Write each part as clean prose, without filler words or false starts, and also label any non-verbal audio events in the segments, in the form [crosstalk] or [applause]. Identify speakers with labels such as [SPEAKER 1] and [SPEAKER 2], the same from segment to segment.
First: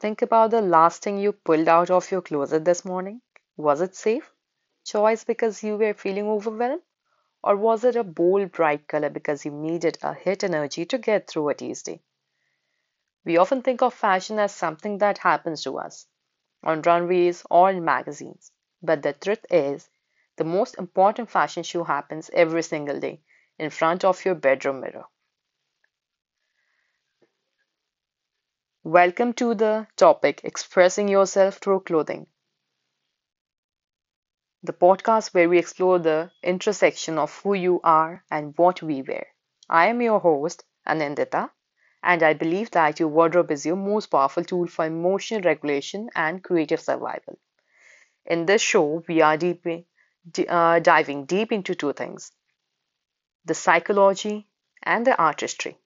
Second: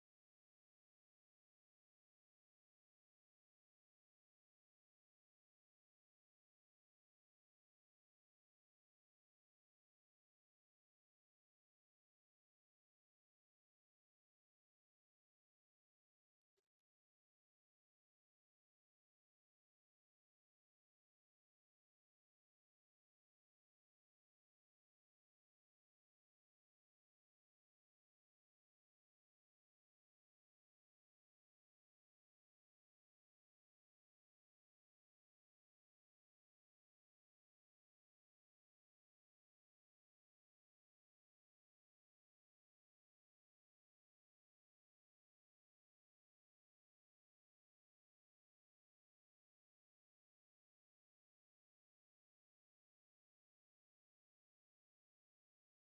[SPEAKER 1] Think about the last thing you pulled out of your closet this morning. Was it safe? Choice because you were feeling overwhelmed? Or was it a bold, bright color because you needed a hit energy to get through a Tuesday? We often think of fashion as something that happens to us on runways or in magazines. But the truth is, the most important fashion show happens every single day in front of your bedroom mirror. Welcome to the topic Expressing Yourself Through Clothing, the podcast where we explore the intersection of who you are and what we wear. I am your host, Anandita, and I believe that your wardrobe is your most powerful tool for emotional regulation and creative survival. In this show, we are diving deep into two things, the psychology and the artistry.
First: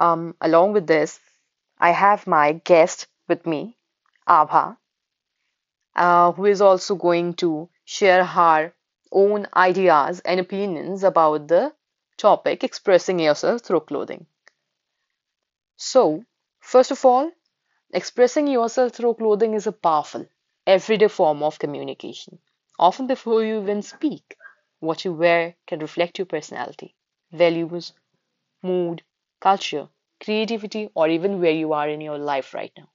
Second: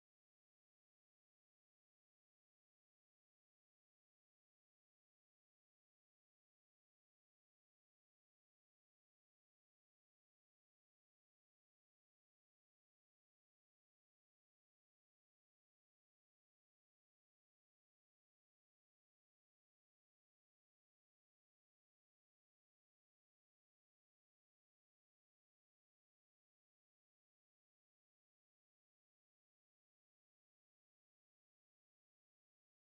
[SPEAKER 1] Along with this, I have my guest with me, Abha, who is also going to share her own ideas and opinions about the topic, expressing yourself through clothing. So, first of all, expressing yourself through clothing is a powerful, everyday form of communication. Often, before you even speak, what you wear can reflect your personality, values, mood, culture, creativity, or even where you are in your life right now.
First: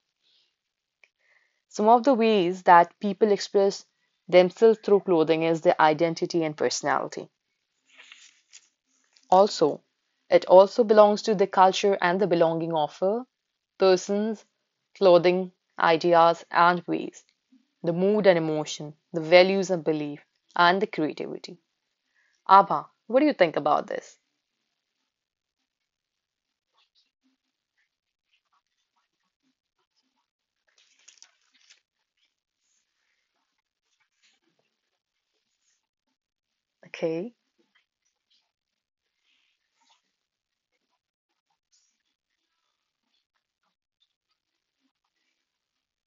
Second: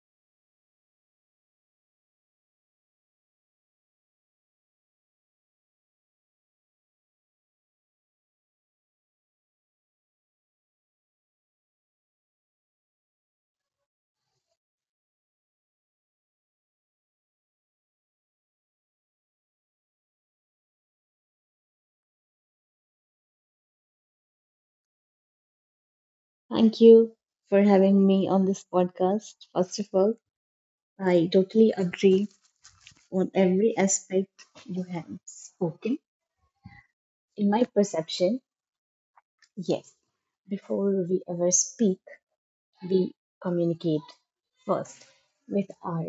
[SPEAKER 1] Some of the ways that people express themselves through clothing is their identity and personality. Also, it also belongs to the culture and the belonging of a persons, clothing, ideas, and ways, the mood and emotion, the values and belief, and the creativity. Abha, what do you think about this?
[SPEAKER 2] Thank you for having me on this podcast. First of all, I totally agree on every aspect you have spoken.
[SPEAKER 1] Okay.
[SPEAKER 2] In my perception, yes, before we ever speak, we communicate first with our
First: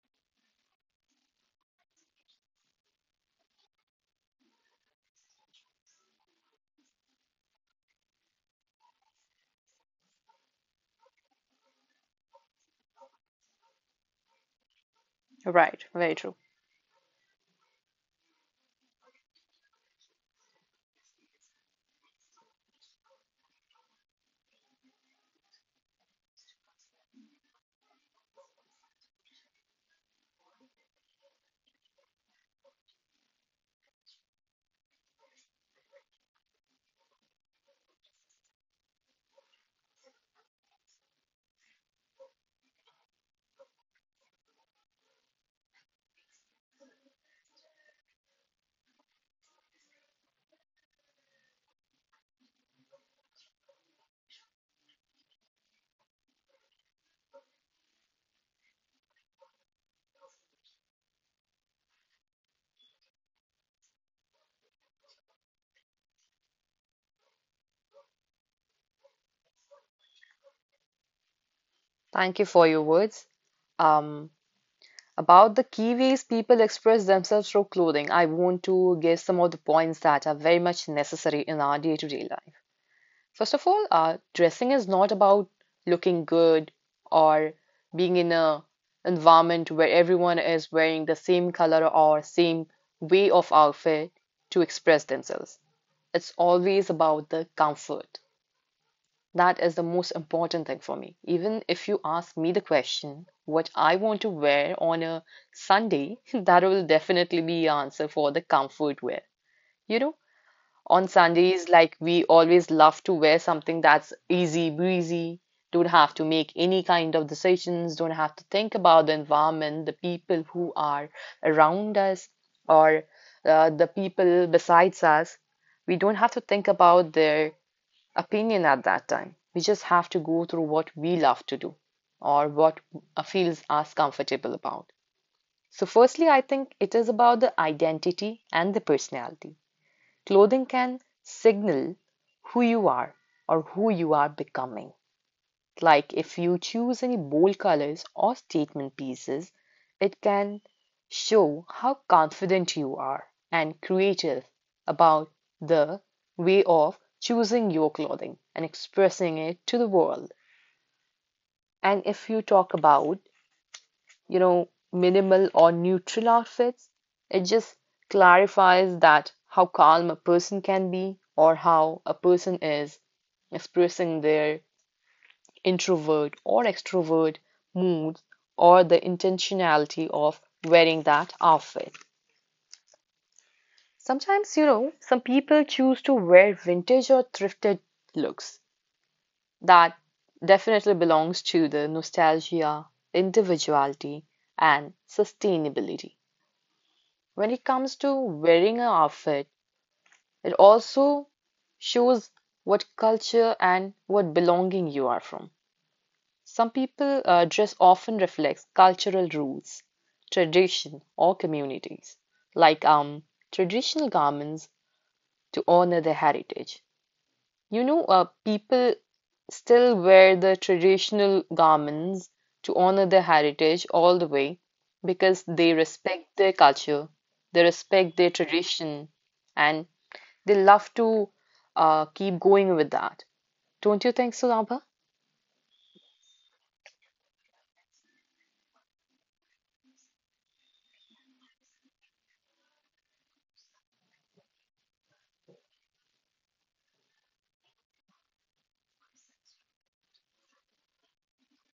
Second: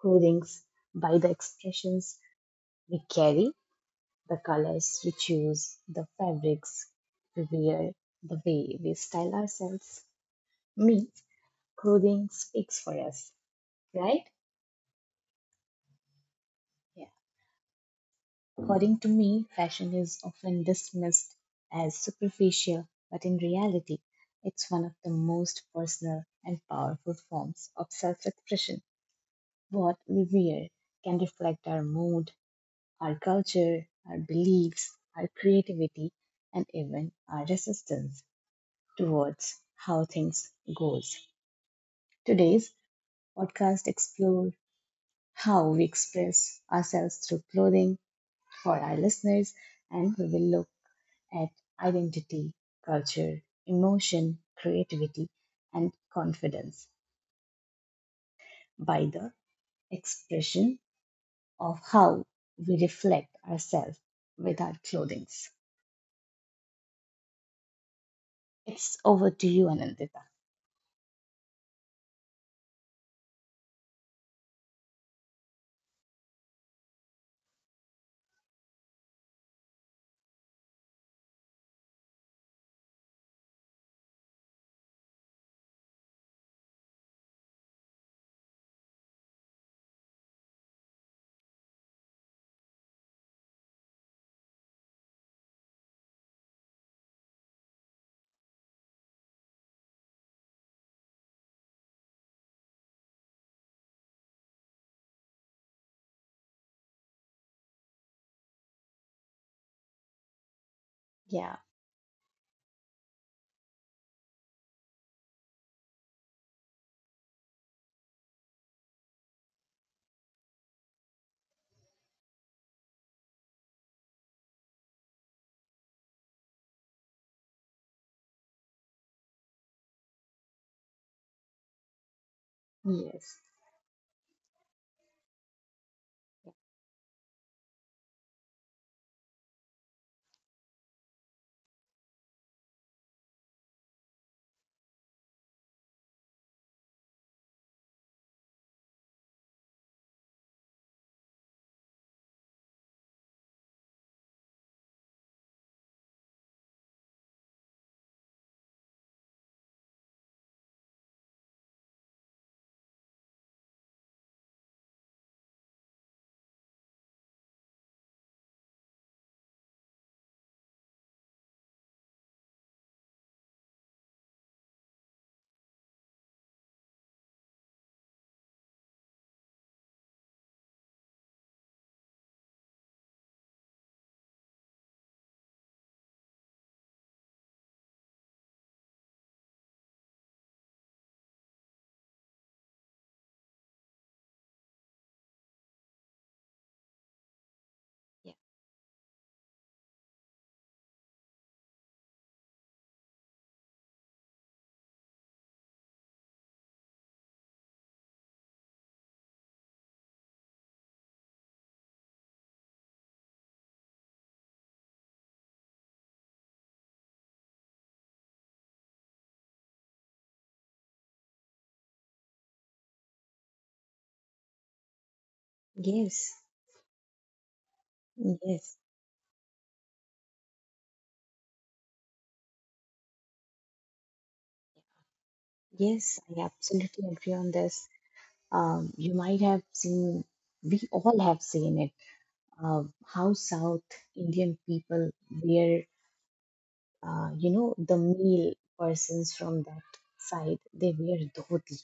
[SPEAKER 2] clothings, by the expressions we carry, the colors we choose, the fabrics we wear, the way we style ourselves. Me, clothing speaks for us, right?
[SPEAKER 1] Right, very true.
[SPEAKER 2] According to me, fashion is often dismissed as superficial, but in reality, it's one of the most personal and powerful forms of self expression. What we wear can reflect our mood, our culture, our beliefs, our creativity, and even our resistance towards how things goes. Today's podcast explore how we express ourselves through clothing for our listeners and we will look at identity, culture, emotion, creativity, and confidence by the expression of how we reflect ourselves with our clothings. It's over to you, Anandita.
[SPEAKER 1] Thank you for your words. Um, About the key ways people express themselves through clothing, I want to give some of the points that are very much necessary in our day-to-day life. First of all, dressing is not about looking good or being in a environment where everyone is wearing the same color or same way of outfit to express themselves. It's always about the comfort. That is the most important thing for me. Even if you ask me the question, what I want to wear on a Sunday, [laughs] that will definitely be the answer for the comfort wear. You know, on Sundays,
[SPEAKER 2] Yeah,
[SPEAKER 1] like we always love to wear something that's easy breezy, don't have to make any kind of decisions, don't have to think about the environment, the people who are around us, or the people besides us. We don't have to think about their opinion at that time. We just have to go through what we love to do or what feels
[SPEAKER 2] yes,
[SPEAKER 1] us comfortable about. So, firstly, I think it is about the identity and the personality. Clothing can signal who you are or who you are becoming. Like if you choose any bold colors or statement pieces, it can show how confident you are and creative about the way of choosing your clothing and expressing it to the world. And if you talk about, you know, minimal or neutral outfits, it just clarifies that how calm a person can be or how a person is expressing their introvert or extrovert moods or the intentionality of wearing that outfit. Sometimes, you know, some people choose to wear vintage or thrifted looks. That definitely belongs to the nostalgia, individuality, and sustainability. When it comes to
[SPEAKER 2] yeah,
[SPEAKER 1] wearing an outfit, it also shows what culture and what belonging you are from. Some people dress often reflects cultural rules, tradition, or communities, like traditional garments to honor their heritage. You know, people still wear the traditional garments to honor their heritage all the way because they
[SPEAKER 2] yes,
[SPEAKER 1] respect their culture, they respect their
[SPEAKER 2] yes,
[SPEAKER 1] tradition, and they love to keep going with that. Don't you think so, Abha?
[SPEAKER 2] yes, I absolutely agree on this. You might have seen, we all have seen it, uh, how South Indian people wear you know, the male persons from that side, they wear dhoti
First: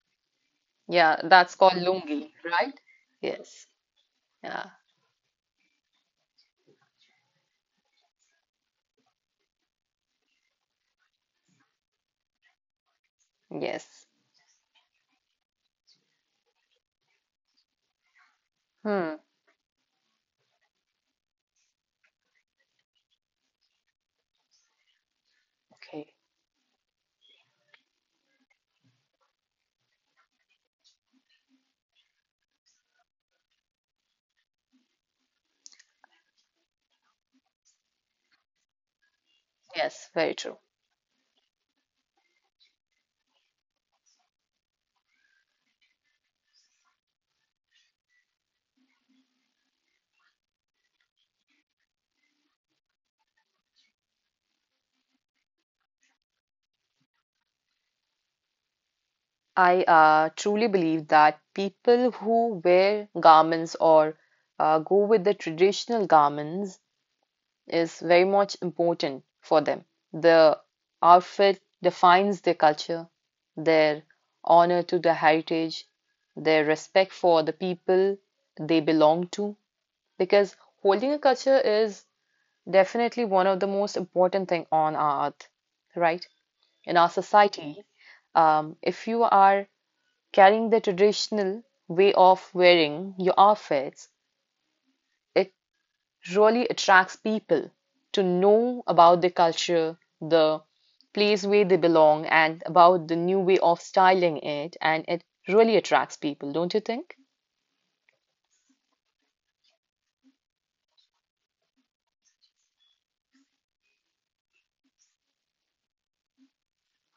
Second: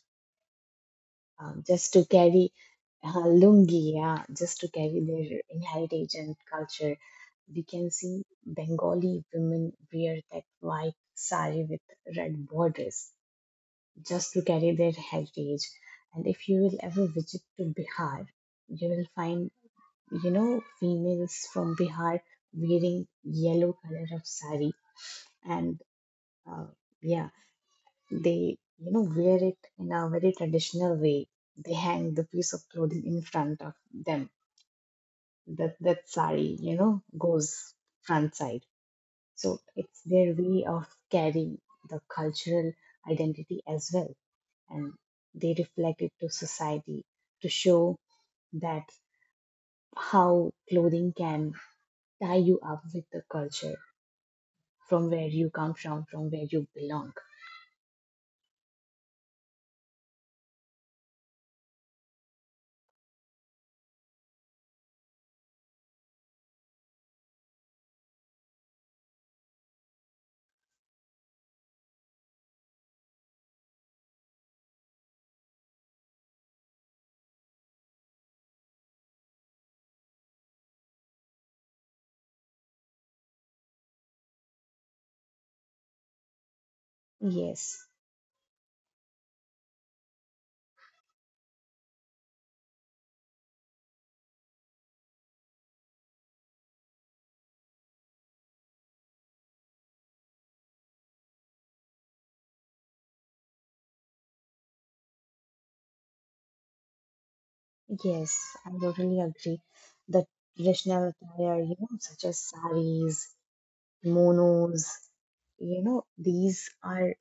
[SPEAKER 1] Yeah, that's called
[SPEAKER 2] just to
[SPEAKER 1] lungi,
[SPEAKER 2] carry
[SPEAKER 1] right? Yes.
[SPEAKER 2] lungi, yeah, just
[SPEAKER 1] Yeah,
[SPEAKER 2] to carry their heritage and culture. We can see Bengali women wear that white sari with red borders
[SPEAKER 1] yes.
[SPEAKER 2] just to carry their heritage. And if you will ever visit to Bihar, you will
[SPEAKER 1] Hmm.
[SPEAKER 2] find, you know, females from Bihar wearing yellow color of sari and
[SPEAKER 1] Okay.
[SPEAKER 2] uh, yeah. They, you know, wear it in a very traditional way. They hang the piece of clothing in front of them. That sari, you know, goes front side. So it's
[SPEAKER 1] Yes,
[SPEAKER 2] their
[SPEAKER 1] very true.
[SPEAKER 2] way of carrying the cultural identity as well, and they reflect it to society to show that how clothing can tie you up with the culture from where you come from where you belong.
[SPEAKER 1] I truly believe that people who wear garments or go with the traditional garments is very much important for them. The outfit defines their culture, their honor to the heritage, their respect for the people they belong to, because holding a culture is definitely one of the most important thing on our earth, right? In our society,
[SPEAKER 2] Yes.
[SPEAKER 1] if you are carrying the traditional way of wearing your outfits, it really attracts people to know about the culture, the place where they belong, and about the new way of styling it, and it really attracts people, don't you think?
[SPEAKER 2] Yes, I totally agree. The traditional attire, you know, such as saris, kimonos, you know, these are,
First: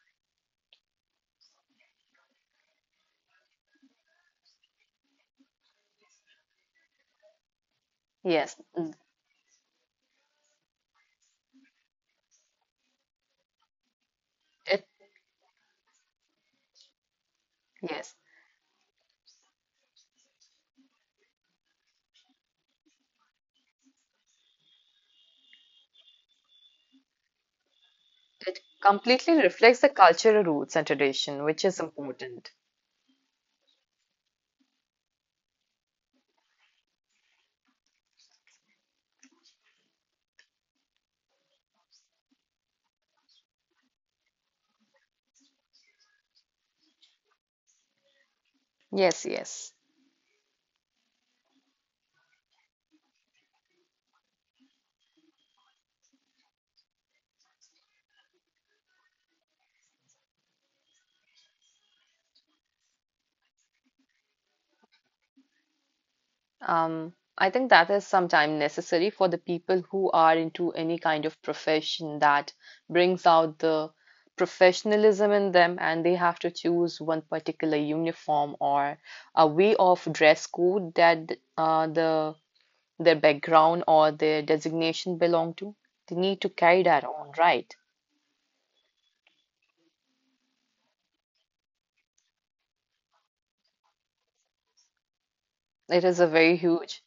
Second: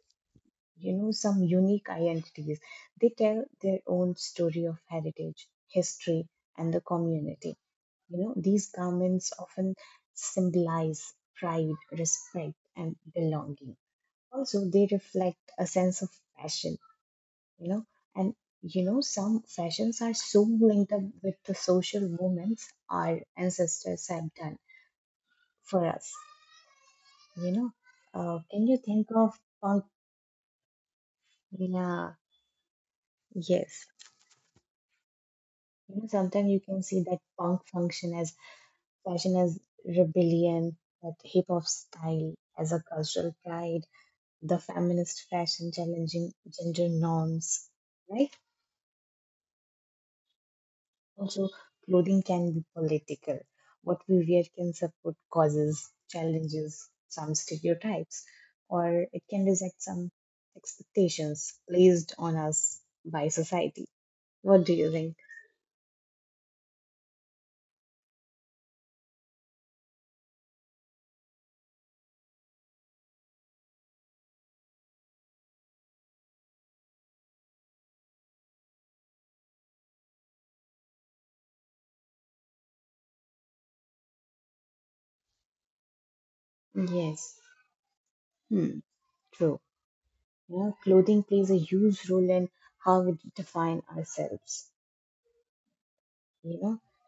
[SPEAKER 2] you know, some unique identities. They tell their own story of heritage, history, and the community. You know,
[SPEAKER 1] Yes,
[SPEAKER 2] these
[SPEAKER 1] mm,
[SPEAKER 2] garments often symbolize pride, respect, and belonging. Also,
[SPEAKER 1] it
[SPEAKER 2] they reflect a sense of passion, you know,
[SPEAKER 1] yes,
[SPEAKER 2] and you know some fashions are so linked up with the social movements our ancestors have done for us, you know,
[SPEAKER 1] it
[SPEAKER 2] can you think of
[SPEAKER 1] completely reflects
[SPEAKER 2] punk?
[SPEAKER 1] the cultural roots and tradition, which is
[SPEAKER 2] Yeah,
[SPEAKER 1] important.
[SPEAKER 2] yes, you know sometimes you can see that punk function as fashion as rebellion, that hip hop style as a cultural pride, the feminist fashion challenging gender norms, right?
[SPEAKER 1] Yes, yes.
[SPEAKER 2] Also, clothing can be political. What we wear can support causes, challenges, some stereotypes, or it can reject some expectations placed on us by society. What do you think?
[SPEAKER 1] I think that is sometimes necessary for the people who are into any kind of profession that brings out the professionalism in them, and they have to choose one particular uniform or a way of dress code that the their background or their designation belong to. They need to carry that on,
[SPEAKER 2] Yes.
[SPEAKER 1] right?
[SPEAKER 2] Hmm. True. You know, clothing plays a huge role in how we define ourselves.
[SPEAKER 1] It is a very
[SPEAKER 2] You know?
[SPEAKER 1] huge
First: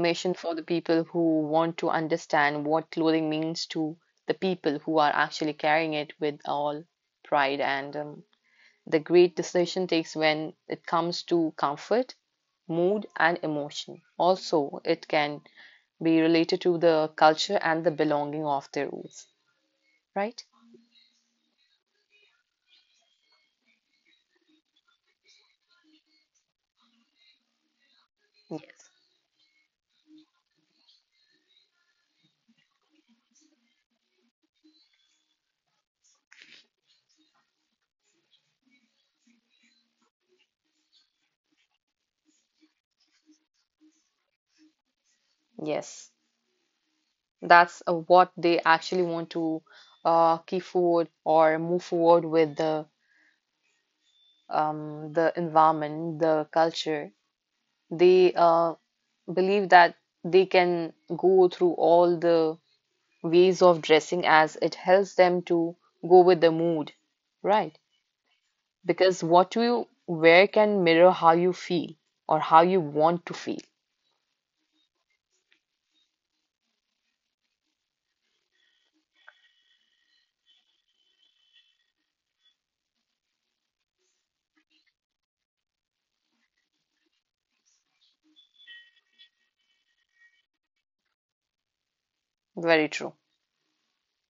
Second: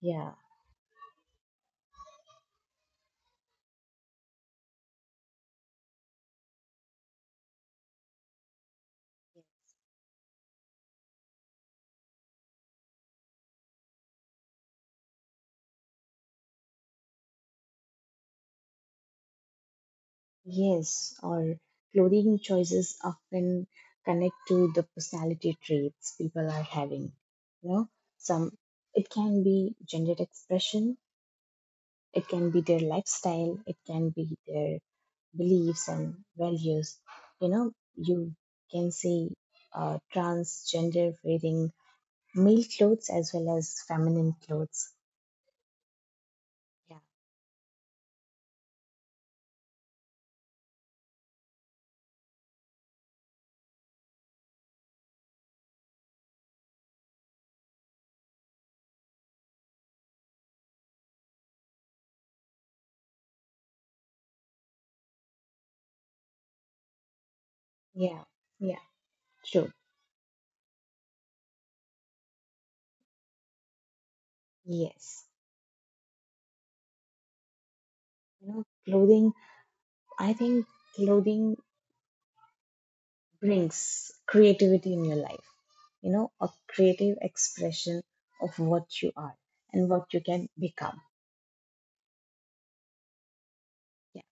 [SPEAKER 2] Yeah.
[SPEAKER 1] for the people who want to understand what clothing means to the people who are actually carrying it with all pride. And the great decision takes when it comes to comfort, mood, and emotion. Also, it can be related to the culture and the belonging of their roots, right?
[SPEAKER 2] Yes, or clothing choices often connect to the personality traits people are having. You know, some
[SPEAKER 1] Yes.
[SPEAKER 2] it can be gender expression, it can be their lifestyle, it can be their beliefs and values. You know, you can see transgender wearing male clothes as well as feminine clothes.
[SPEAKER 1] Yes.
[SPEAKER 2] Yeah,
[SPEAKER 1] That's what they actually want to keep forward or move forward with the the environment, the culture. They believe that they can go through all the ways of dressing as it helps them to go with the mood, right?
[SPEAKER 2] yeah, yeah,
[SPEAKER 1] Because what
[SPEAKER 2] true.
[SPEAKER 1] you wear can mirror how you feel or how you want to feel.
[SPEAKER 2] Yes, you know, clothing. I think clothing brings creativity in your life, you know, a creative expression of what you are and what you can become.
[SPEAKER 1] Very true.
[SPEAKER 2] Yeah,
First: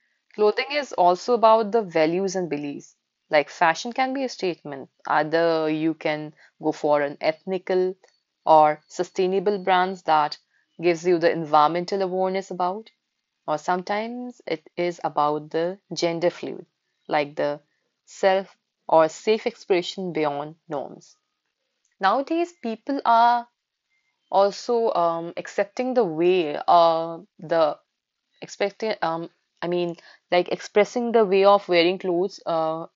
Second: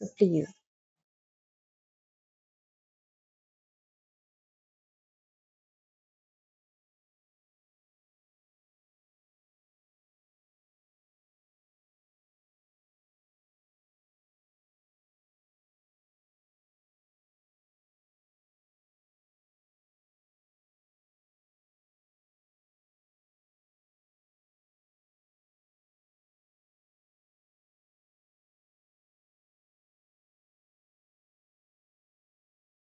[SPEAKER 2] so please.
[SPEAKER 1] Clothing is also about the values and beliefs. Like fashion can be a statement. Either you can go for an ethnical or sustainable brands that gives you the environmental awareness about, or sometimes it is about the gender fluid, like the self or safe expression beyond norms. Nowadays, people are also accepting the way the expecting I mean, like expressing the way of wearing clothes uh,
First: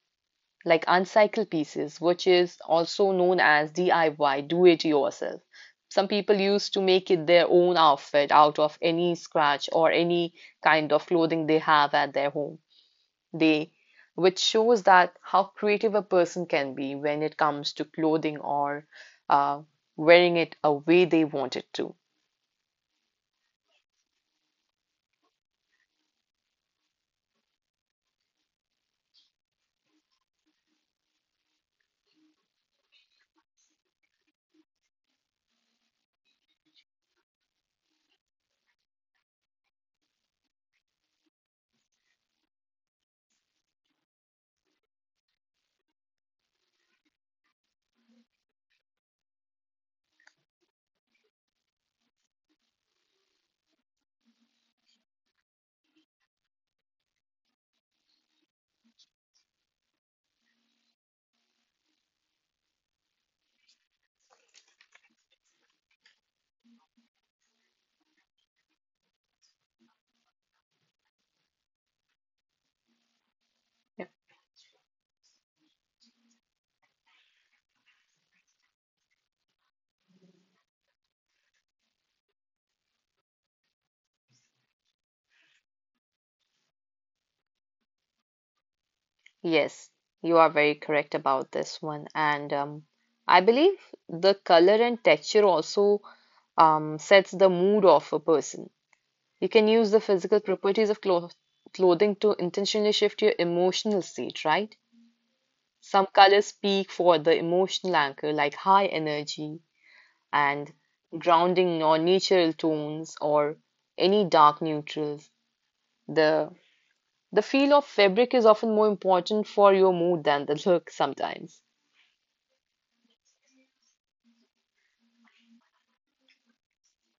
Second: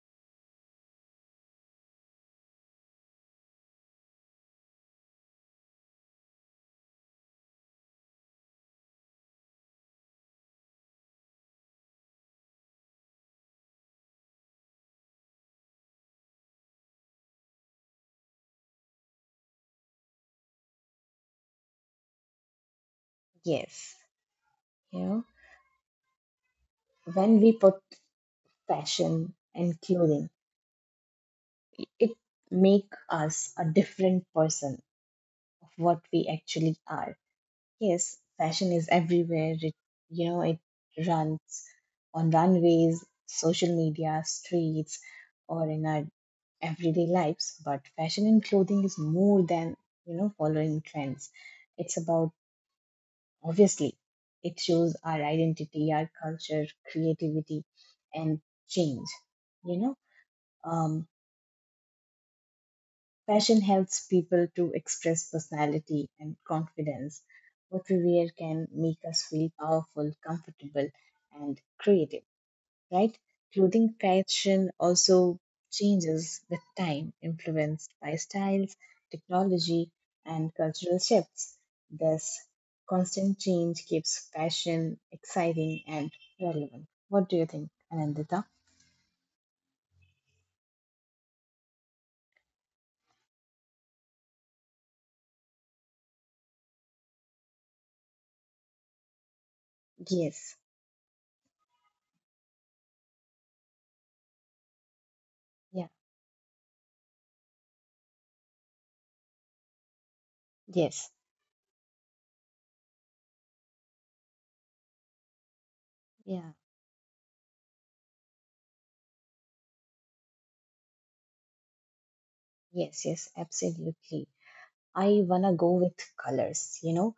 [SPEAKER 1] like uncycled pieces, which is also known as DIY, do it yourself. Some people used to make it their own outfit out of any scratch or any kind of clothing they have at their home. They, which shows that how creative a person can be when it comes to clothing or uh, wearing it a way they want it to.
[SPEAKER 2] Yes, you know, when we put fashion and clothing, it make us a different person of what we actually are. Yes, fashion is everywhere. It, you know, it runs on runways, social media, streets, or in our everyday lives, but fashion and clothing is more than, you know, following trends. It's about, obviously, it shows our identity, our culture, creativity, and change, you know. um, Fashion helps people to express personality and confidence. What we wear can make us feel powerful, comfortable, and creative, right? Clothing fashion also changes with time, influenced by styles, technology, and cultural shifts. Thus, constant change keeps fashion exciting and relevant. What do you think, Anandita?
[SPEAKER 1] Yes, you are very correct about this one. And I believe the color and texture also sets the mood of a person. You can use the physical
[SPEAKER 2] Yes,
[SPEAKER 1] properties of clothing to intentionally shift your emotional state, right?
[SPEAKER 2] yeah,
[SPEAKER 1] Some colors speak for the emotional anchor, like high energy and
[SPEAKER 2] yes,
[SPEAKER 1] grounding non-natural tones or any dark neutrals.
[SPEAKER 2] yeah,
[SPEAKER 1] The the feel of fabric is often more important for your mood than the look sometimes.
[SPEAKER 2] yes, yes, absolutely. I wanna go with colors, you know.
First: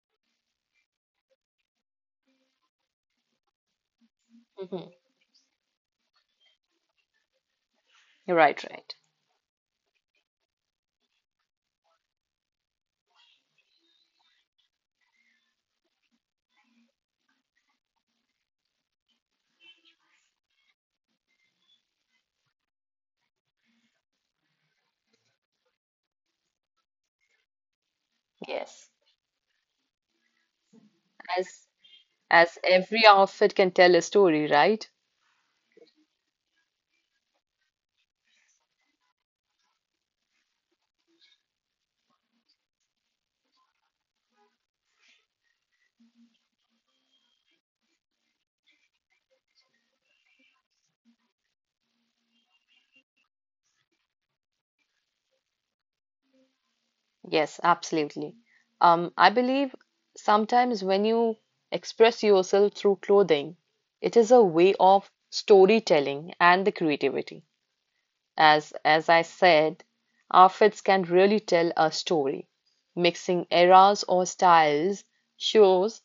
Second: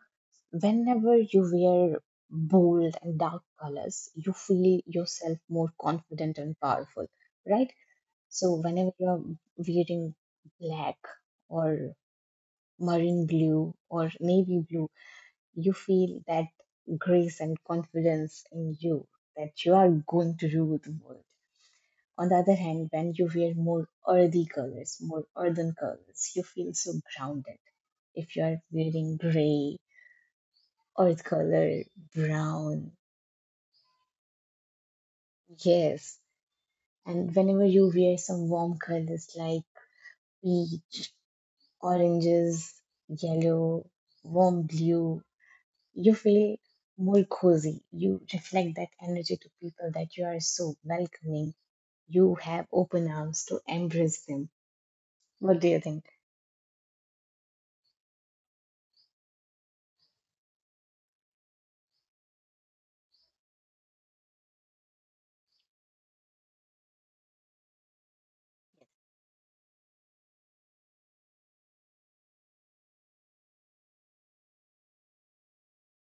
[SPEAKER 2] Whenever you wear bold and dark colors, you feel
[SPEAKER 1] Mhm.
[SPEAKER 2] yourself more confident and powerful, right? So
[SPEAKER 1] Right,
[SPEAKER 2] whenever
[SPEAKER 1] right.
[SPEAKER 2] you're wearing black or marine blue or navy blue, you feel that grace and confidence in you that you are going to rule the world. On the other hand, when you wear more earthy colors, more earthen colors, you feel so grounded. If you are
[SPEAKER 1] Yes.
[SPEAKER 2] wearing gray, earth
[SPEAKER 1] As
[SPEAKER 2] color,
[SPEAKER 1] as
[SPEAKER 2] brown,
[SPEAKER 1] every outfit can tell a story, right?
[SPEAKER 2] yes. And whenever you wear some warm colors like peach, oranges, yellow, warm blue, you feel more cozy. You reflect that energy to people that you are so welcoming. You have open arms to embrace them. What do you think?
[SPEAKER 1] Yes, absolutely. I believe sometimes when you express yourself through clothing, it is a way of storytelling and the creativity. As I said, outfits can really tell a story. Mixing eras or styles shows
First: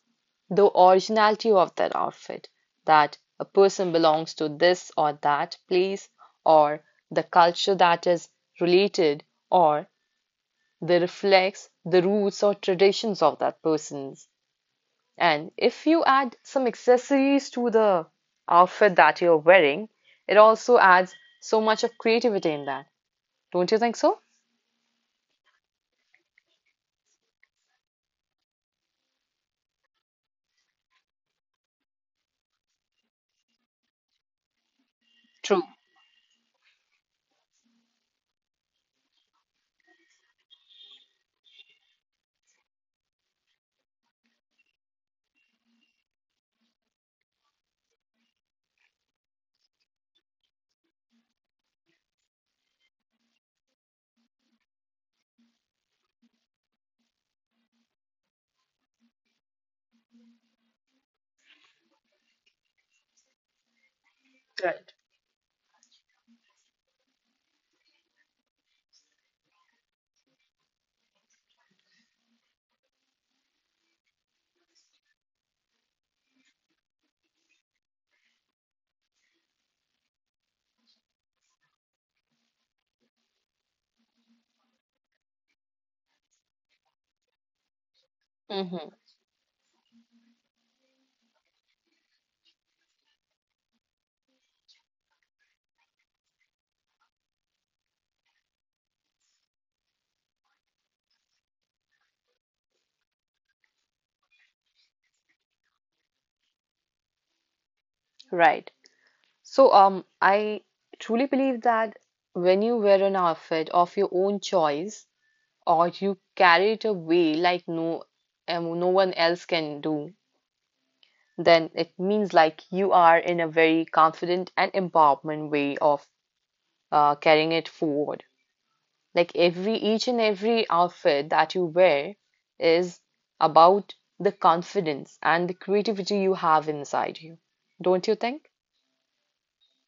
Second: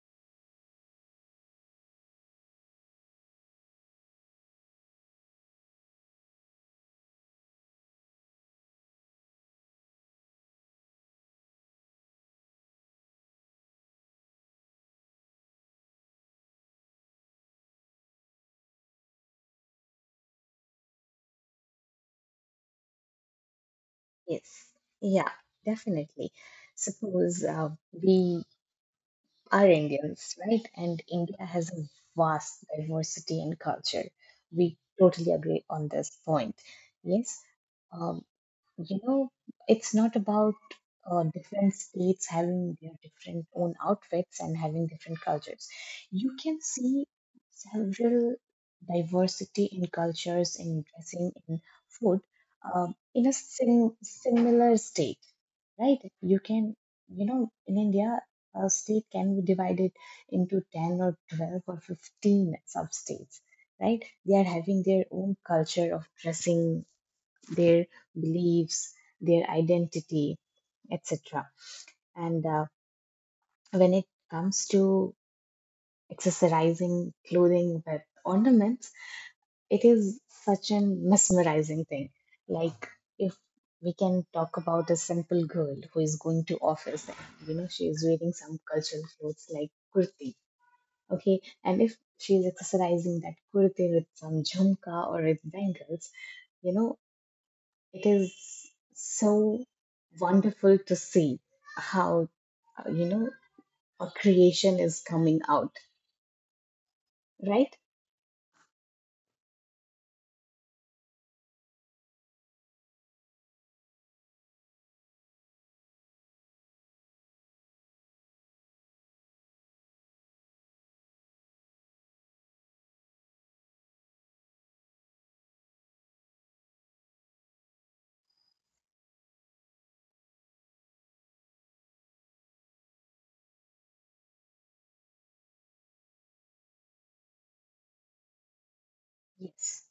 [SPEAKER 1] the originality of that outfit, that a person belongs to this or that place, or the culture that is related, or they reflects the roots or traditions of that person's. And if you add some accessories to the outfit that you're wearing, it also adds so much of creativity in that. Don't you think so?
[SPEAKER 2] Yes. Yeah, definitely. Suppose we are Indians, right? And India has a vast diversity in culture. We totally agree on this point. Yes. Um, you know, it's not about different states having their different own outfits and having different cultures. You can see several diversity in cultures, in dressing, in food, in a similar state, right? You can, you know, in India, a state can be divided into 10 or 12 or 15 sub states, right? They are having their own culture of dressing, their beliefs, their identity, etc. And when it comes to accessorizing clothing with ornaments, it is such a mesmerizing thing. Like if we can talk about a simple girl who is going to office, and, you know, she is wearing some
[SPEAKER 1] Mm-hmm.
[SPEAKER 2] cultural clothes like kurti. Okay, and if she is accessorizing that kurti with some jhumka or with bangles, you know, it is so wonderful to see how, you know, a creation is coming out, right?
[SPEAKER 1] Right. So, I truly believe that when you wear an outfit of your own choice or you carry it away like no, no one else can do, then it means like you are in a very confident and empowerment way of carrying it forward. Like every each and every outfit that you wear is about the confidence and the creativity you have inside you. Don't you think?
[SPEAKER 2] Yes,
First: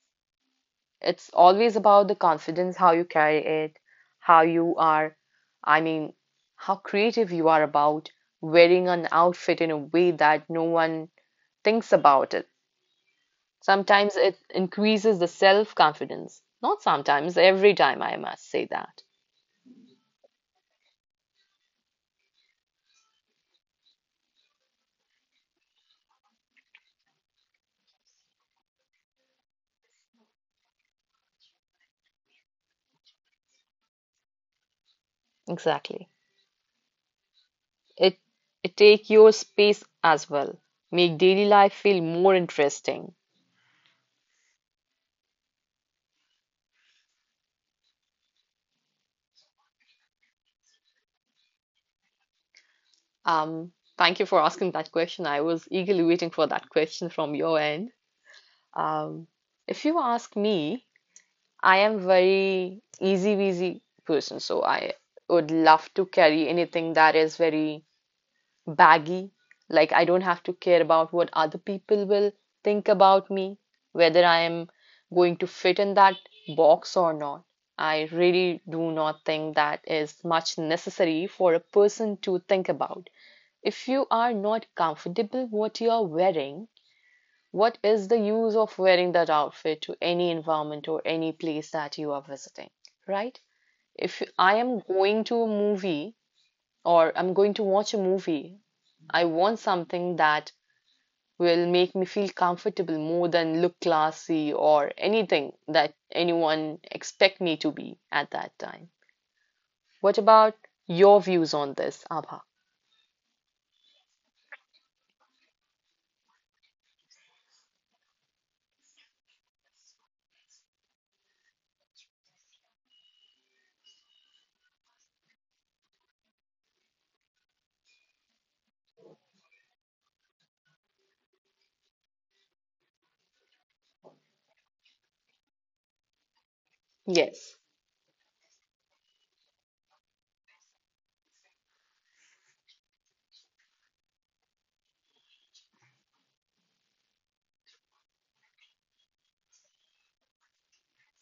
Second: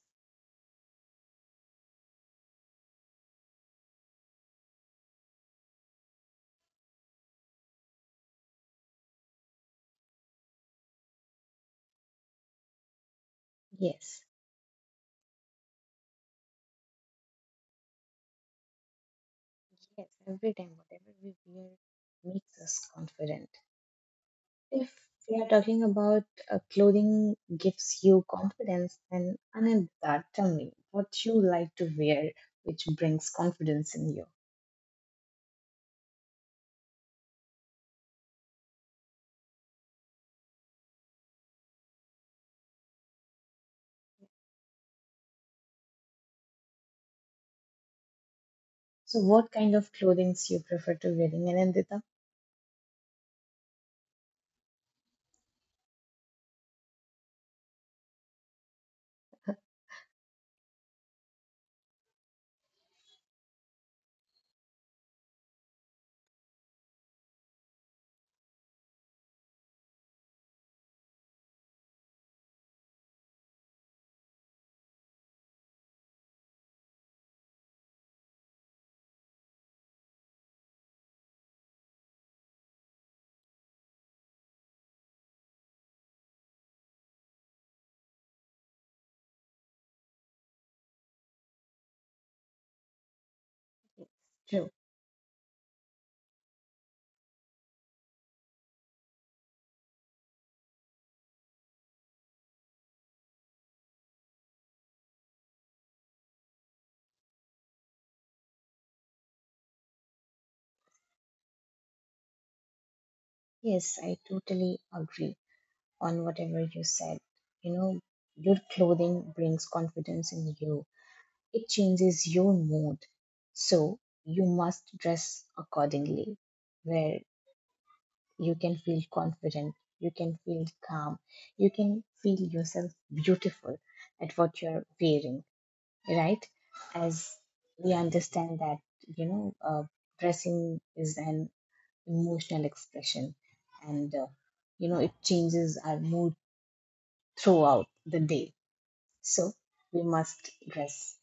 [SPEAKER 1] It's always about the confidence, how you carry it, how you are, I mean, how creative you are about wearing an outfit in a way that no one thinks about it. Sometimes
[SPEAKER 2] yes,
[SPEAKER 1] it increases the self-confidence. Not sometimes, every time I must say that.
[SPEAKER 2] yes. Every time, whatever we wear makes us confident. If we are talking about clothing gives you confidence, then Anandita, tell me what you like to wear which brings confidence in you.
[SPEAKER 1] Exactly. It it take your space as well. Make daily life feel more interesting.
[SPEAKER 2] So, what kind of clothing you prefer to wearing, Anandita?
[SPEAKER 1] Thank you for asking that question. I was eagerly waiting for that question from your end. Um, if you ask me, I am very easy-breezy person, so I would love to carry anything that is very baggy. Like I don't have to care about what other people will think about me, whether I am going to fit in that box or not. I really do not think that is much necessary for a person to think about. If you are not comfortable what you are wearing, what is the use of wearing that outfit to any environment or any place that you are visiting, right?
[SPEAKER 2] Yes.
[SPEAKER 1] If I
[SPEAKER 2] True.
[SPEAKER 1] am going to a movie or I'm going to watch a movie, I want something that will make me feel comfortable more than look classy or anything that anyone expect me to be at that time. What about your views on this, Abha?
[SPEAKER 2] Yes, I totally agree on whatever you said. You know, your clothing brings confidence in you, it changes your mood. So, you must dress accordingly, where you can feel confident, you can feel calm, you can feel yourself beautiful at what you're wearing, right? As
[SPEAKER 1] Yes,
[SPEAKER 2] we understand that, you know, dressing is an emotional expression and you know it changes our mood throughout the day. So we must dress,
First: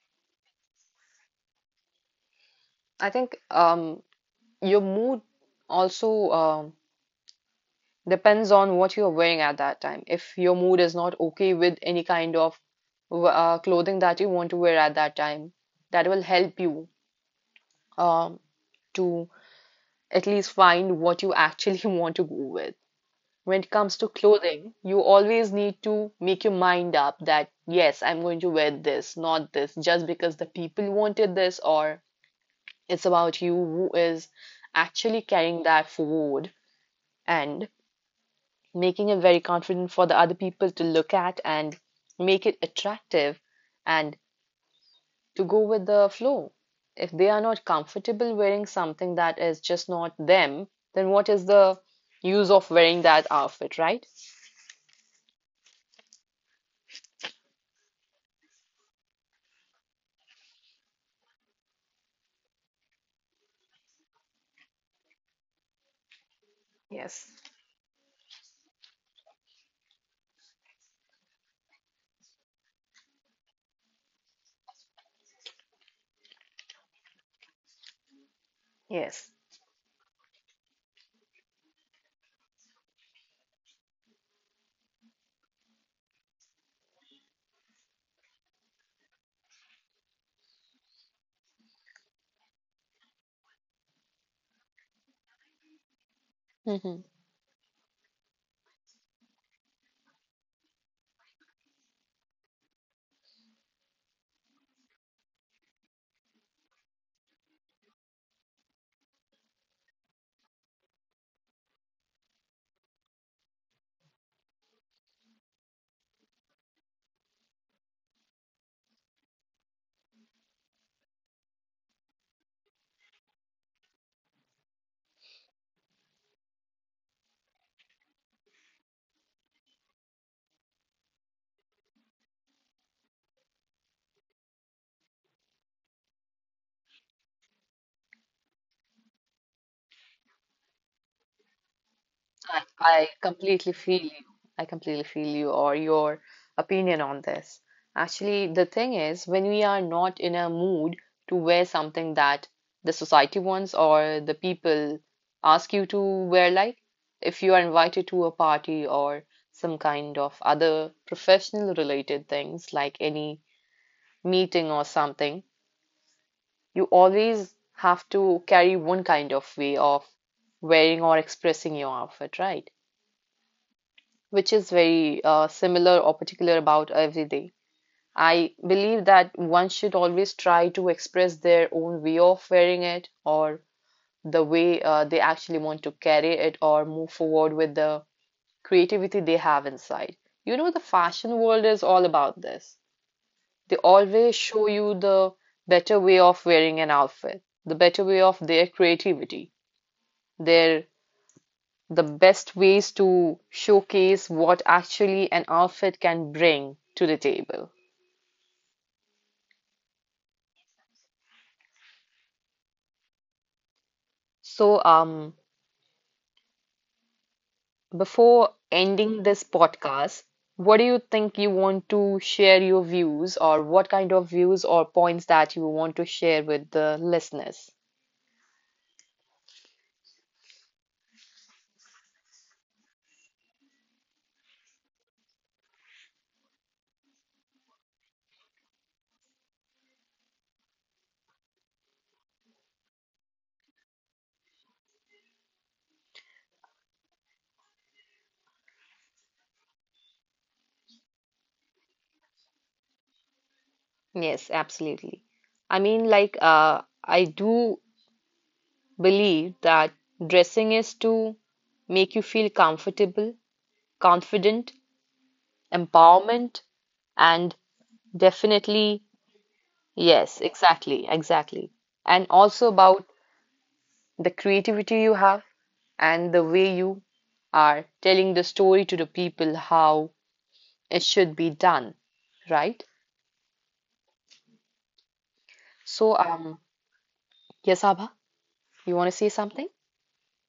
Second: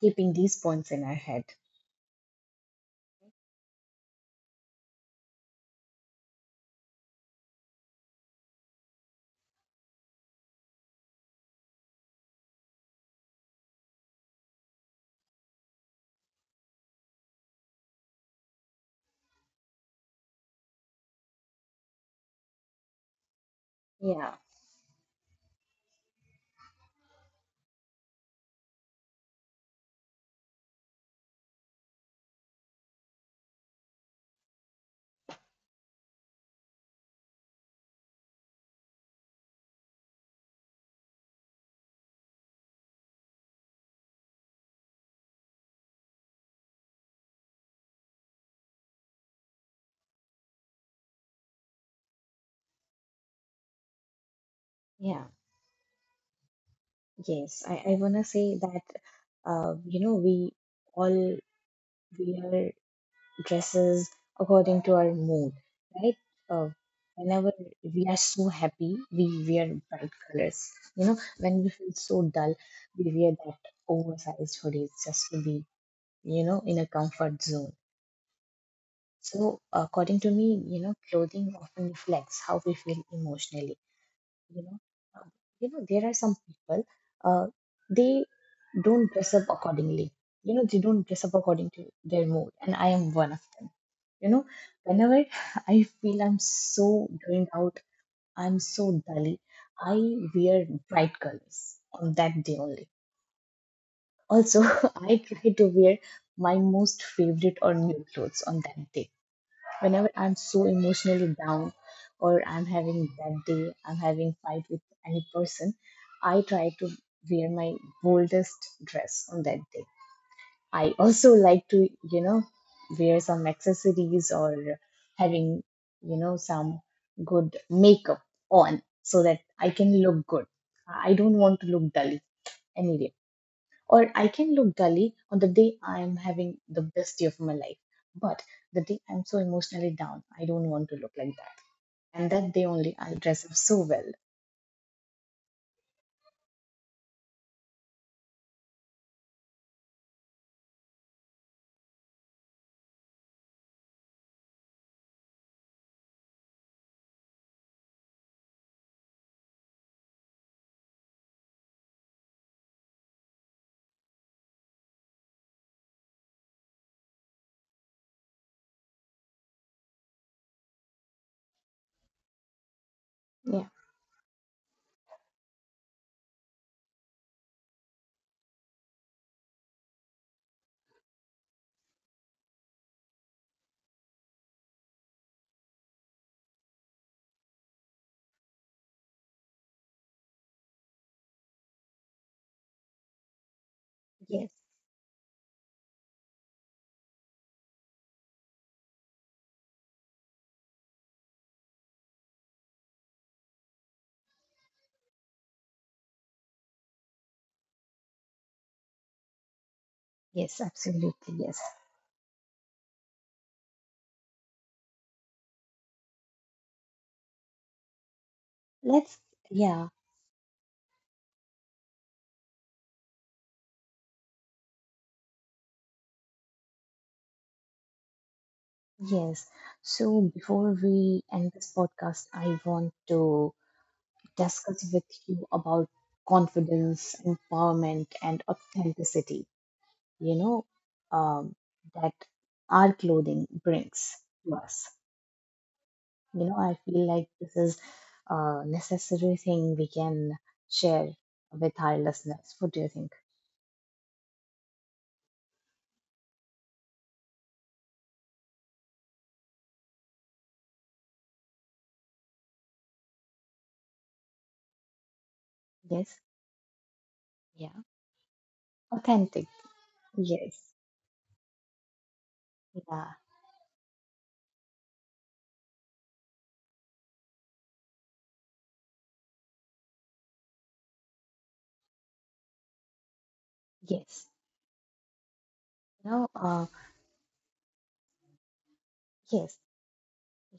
[SPEAKER 2] keeping these points in our head.
[SPEAKER 1] I think your mood also depends on what you're wearing at that time. If your mood is not okay with any kind of clothing that you want to wear at that time, that will help you um, to at least find what you actually [laughs] want to go with. When it comes to
[SPEAKER 2] Yeah,
[SPEAKER 1] clothing, you always need to make your mind up that yes, I'm going to wear this, not this, just because the people wanted this, or it's about you who is actually carrying that forward and making it very confident for the other people to look at and make it attractive and to go with the flow. If they are not comfortable wearing something that is just not them, then what is the use of wearing that outfit, right?
[SPEAKER 2] yeah, yes. I wanna say that you know, we all wear dresses according to our mood, right? Uh, Whenever we are so happy, we wear bright colors. You know, when we feel so dull, we wear that oversized hoodies just to be, you know, in a comfort zone.
[SPEAKER 1] Yes.
[SPEAKER 2] So, according to me, you know, clothing often reflects how we feel emotionally. You know, uh, you know there are some people, uh, they don't dress up accordingly, you know, they don't dress up according to their mood, and I am one of them, you know. Whenever [laughs] I feel I'm so
[SPEAKER 1] Mm-hmm.
[SPEAKER 2] drained out, I'm so dully, I wear bright colors on that day only. Also, [laughs] I try to wear my most favorite or new clothes on that day. Whenever I'm so emotionally down, or I'm having bad day, I'm having fight with any person, I try to wear my boldest dress on that day. I also like to, you know, wear some accessories or having, you know, some good makeup on so that I can look good. I don't want to look dull anyway, or I can look dully on the day I am having the best day of my life. But the day I'm so emotionally down, I don't want to look like that. And that day
[SPEAKER 1] I
[SPEAKER 2] only
[SPEAKER 1] I
[SPEAKER 2] I'll dress up
[SPEAKER 1] completely
[SPEAKER 2] so
[SPEAKER 1] feel
[SPEAKER 2] well.
[SPEAKER 1] you. I completely feel you or your opinion on this. Actually, the thing is, when we are not in a mood to wear something that the society wants or the people ask you to wear, like if you are invited to a party or some kind of other professional related things, like any meeting or something, you always have to carry one kind of way of wearing or expressing your outfit, right?
[SPEAKER 2] Yeah,
[SPEAKER 1] Which is very similar or particular about every day. I believe that one should always try to express their own way of wearing it or the way they actually want to carry it or move forward with the creativity they have inside. You know, the fashion world is all about this. They always
[SPEAKER 2] yes,
[SPEAKER 1] show you the better way of wearing an outfit, the better way of their creativity, their the best ways to showcase what actually an outfit can bring to the table.
[SPEAKER 2] yes, absolutely, yes.
[SPEAKER 1] So, before
[SPEAKER 2] Let's,
[SPEAKER 1] ending this
[SPEAKER 2] yeah,
[SPEAKER 1] podcast, what do you think you want to share your views, or what kind of views or points that you want to share with the listeners?
[SPEAKER 2] yes. So before we end this podcast, I want to discuss with you about confidence, empowerment, and authenticity, you know, um, that our clothing brings to us. You know, I feel like this is a necessary thing we can share with our listeners. What do you think?
[SPEAKER 1] Yes, absolutely. I mean, like, I do believe that dressing is to make you feel comfortable, confident,
[SPEAKER 2] Yes.
[SPEAKER 1] empowerment, and
[SPEAKER 2] Yeah.
[SPEAKER 1] definitely
[SPEAKER 2] Authentic.
[SPEAKER 1] yes,
[SPEAKER 2] Yes.
[SPEAKER 1] exactly, exactly. And also
[SPEAKER 2] Yeah.
[SPEAKER 1] about the creativity you have and the way you are telling the story to the people how it should be done, right?
[SPEAKER 2] Yes. You
[SPEAKER 1] So,
[SPEAKER 2] know,
[SPEAKER 1] yes, Abha, you want to say
[SPEAKER 2] yes.
[SPEAKER 1] something?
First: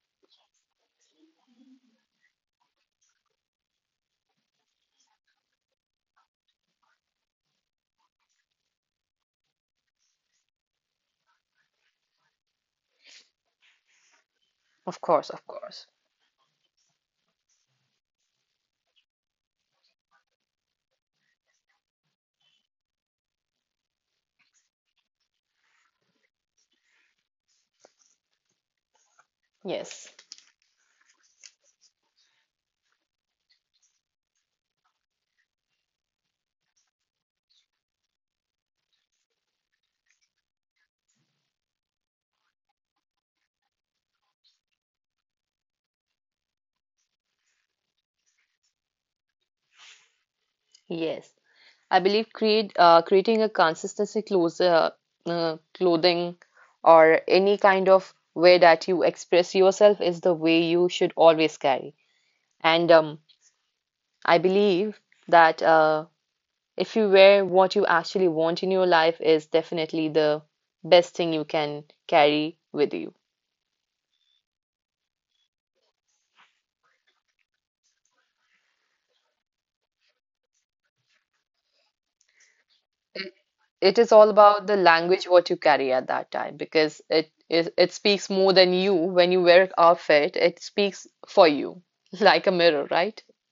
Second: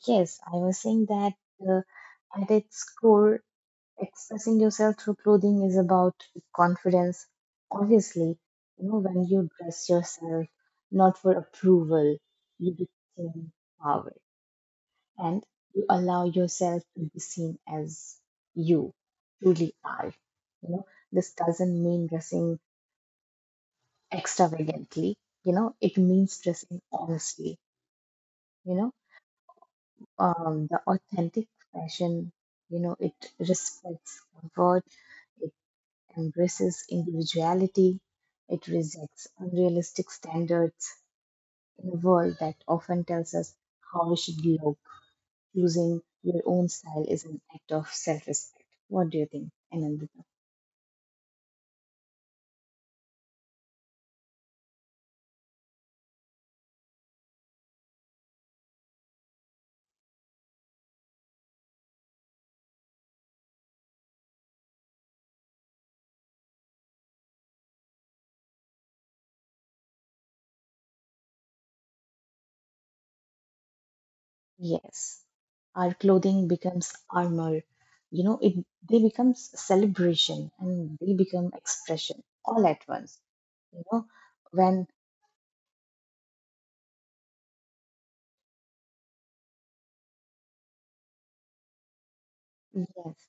[SPEAKER 2] Yes. I was saying that uh, at its core, expressing yourself through clothing is about confidence. Obviously, you know, when you dress yourself not for approval, you become power,
[SPEAKER 1] Of course,
[SPEAKER 2] and
[SPEAKER 1] of
[SPEAKER 2] you
[SPEAKER 1] course.
[SPEAKER 2] allow yourself to be seen as you truly are. You know, this doesn't mean dressing extravagantly, you know, it means dressing honestly, you know,
[SPEAKER 1] Yes,
[SPEAKER 2] the authentic fashion, you know, it respects comfort, it embraces individuality, it rejects unrealistic standards in a world that often tells us how we should look. Choosing your own style is an act of self respect. What do you think, Anandita?
[SPEAKER 1] yes. I believe create creating a consistency closer clothing or any kind of way that you express yourself is the way you should always carry. And I believe that if you wear what you actually want in your life is definitely the best thing you can carry with you.
[SPEAKER 2] Yes. Our clothing becomes armor. You know, it they become celebration and they become expression all at once.
[SPEAKER 1] It
[SPEAKER 2] You
[SPEAKER 1] is
[SPEAKER 2] know,
[SPEAKER 1] all about the
[SPEAKER 2] when
[SPEAKER 1] language what you carry at that time because it speaks more than you when you wear an outfit. It speaks for you [laughs] like a mirror, right?
[SPEAKER 2] yes,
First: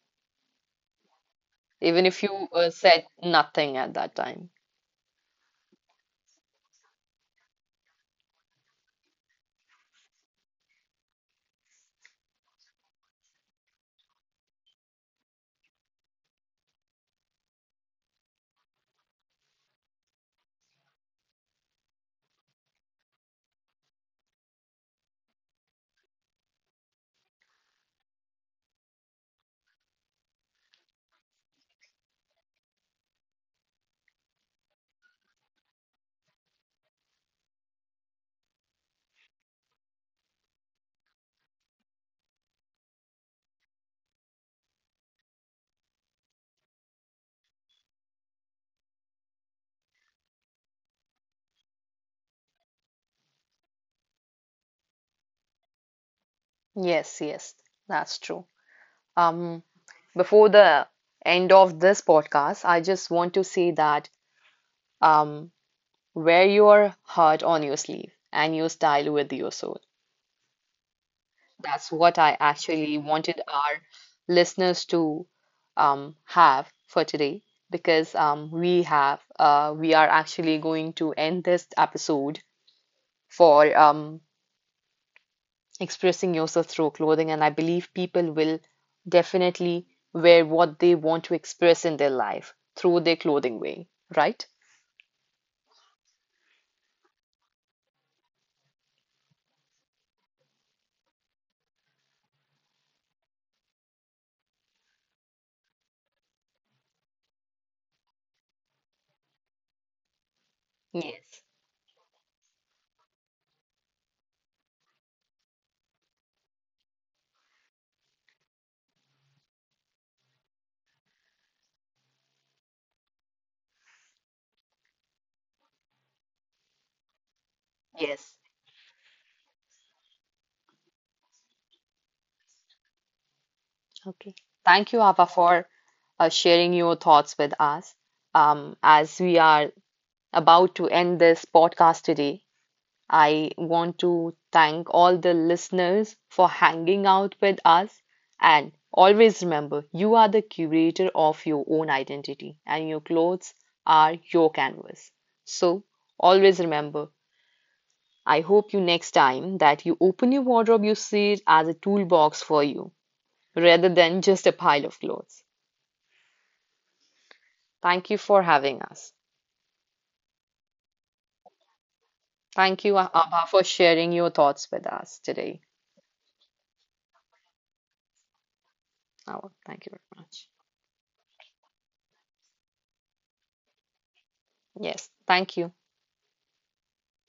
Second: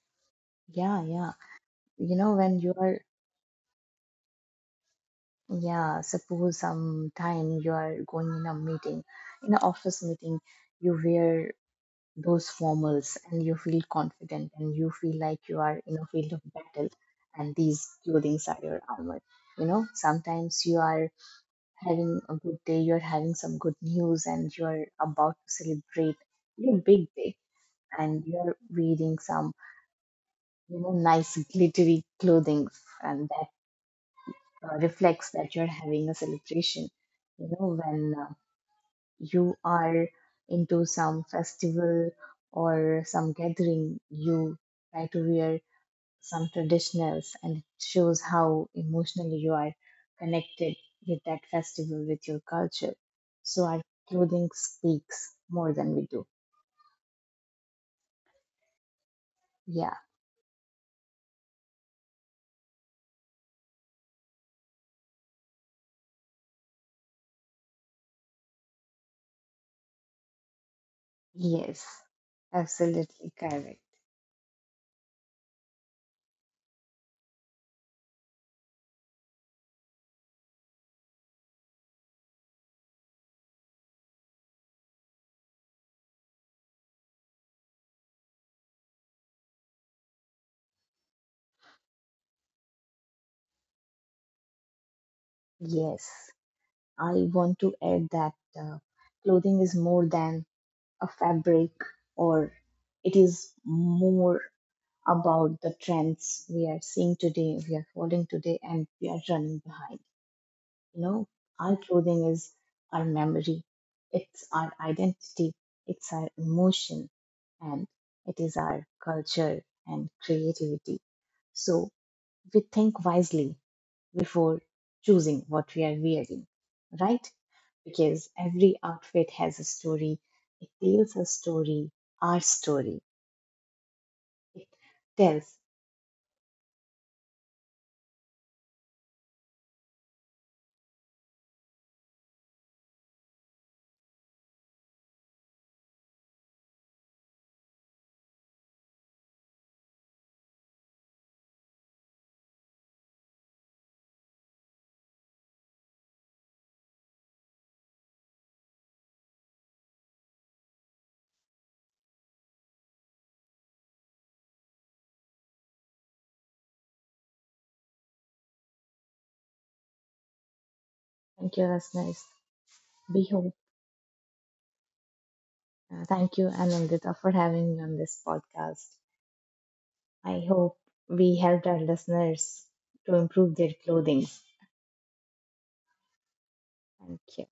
[SPEAKER 2] yeah, yeah.
[SPEAKER 1] Even
[SPEAKER 2] You
[SPEAKER 1] if
[SPEAKER 2] know,
[SPEAKER 1] you
[SPEAKER 2] when you are
[SPEAKER 1] said nothing at that time.
[SPEAKER 2] yeah, suppose sometime you are going in a meeting, in an office meeting, you wear those formals and you feel confident and you feel like you are in a field of battle and these clothings are your armor. You know sometimes you are having a good day, you're having some good news and you're about to celebrate your big day, and you're wearing some, you know, nice glittery clothing, and that reflects that you're having a celebration. You know when you are into some festival or some gathering, you try to wear some traditionals and it shows how emotionally you are connected with that festival, with your culture. So our clothing speaks more than we do.
[SPEAKER 1] Yes, yes, that's true. Um,
[SPEAKER 2] Yeah,
[SPEAKER 1] Before the end of this podcast, I just want to say that um, wear your heart on your sleeve and your style with your soul.
[SPEAKER 2] yes,
[SPEAKER 1] That's what I actually
[SPEAKER 2] absolutely
[SPEAKER 1] wanted
[SPEAKER 2] correct.
[SPEAKER 1] our listeners to have for today because we are actually going to end this episode for expressing yourself through clothing, and I believe people will definitely wear what they want to express in their life through their clothing way, right?
[SPEAKER 2] Yes, I want to add that uh, clothing is more than a fabric, or it is more about the trends we are seeing today, we are following today, and we are running behind. You know,
[SPEAKER 1] Yes.
[SPEAKER 2] our clothing is our memory, it's our identity, it's our emotion, and it is our culture and creativity. So we think wisely before choosing what we are wearing, right? Because every outfit has a story, it tells a story, our story.
[SPEAKER 1] Okay.
[SPEAKER 2] It
[SPEAKER 1] Thank you, Ava,
[SPEAKER 2] tells.
[SPEAKER 1] for sharing your thoughts with us. As we are about to end this podcast today, I want to thank all the listeners for hanging out with us. And always remember, you are the curator of your own identity, and your clothes are your canvas. So, always remember, I hope you next time that you open your wardrobe, you see it as a toolbox for you rather than just a pile of clothes. Thank you for having us.
[SPEAKER 2] Thank you, listeners.
[SPEAKER 1] Thank you,
[SPEAKER 2] We hope,
[SPEAKER 1] Abha, for sharing your thoughts with us today.
[SPEAKER 2] thank you, Anandita, for having me on this podcast.
[SPEAKER 1] Oh, thank you very
[SPEAKER 2] I
[SPEAKER 1] much.
[SPEAKER 2] hope we helped our listeners to improve their clothing.
[SPEAKER 1] Yes, thank you.
[SPEAKER 2] Thank you.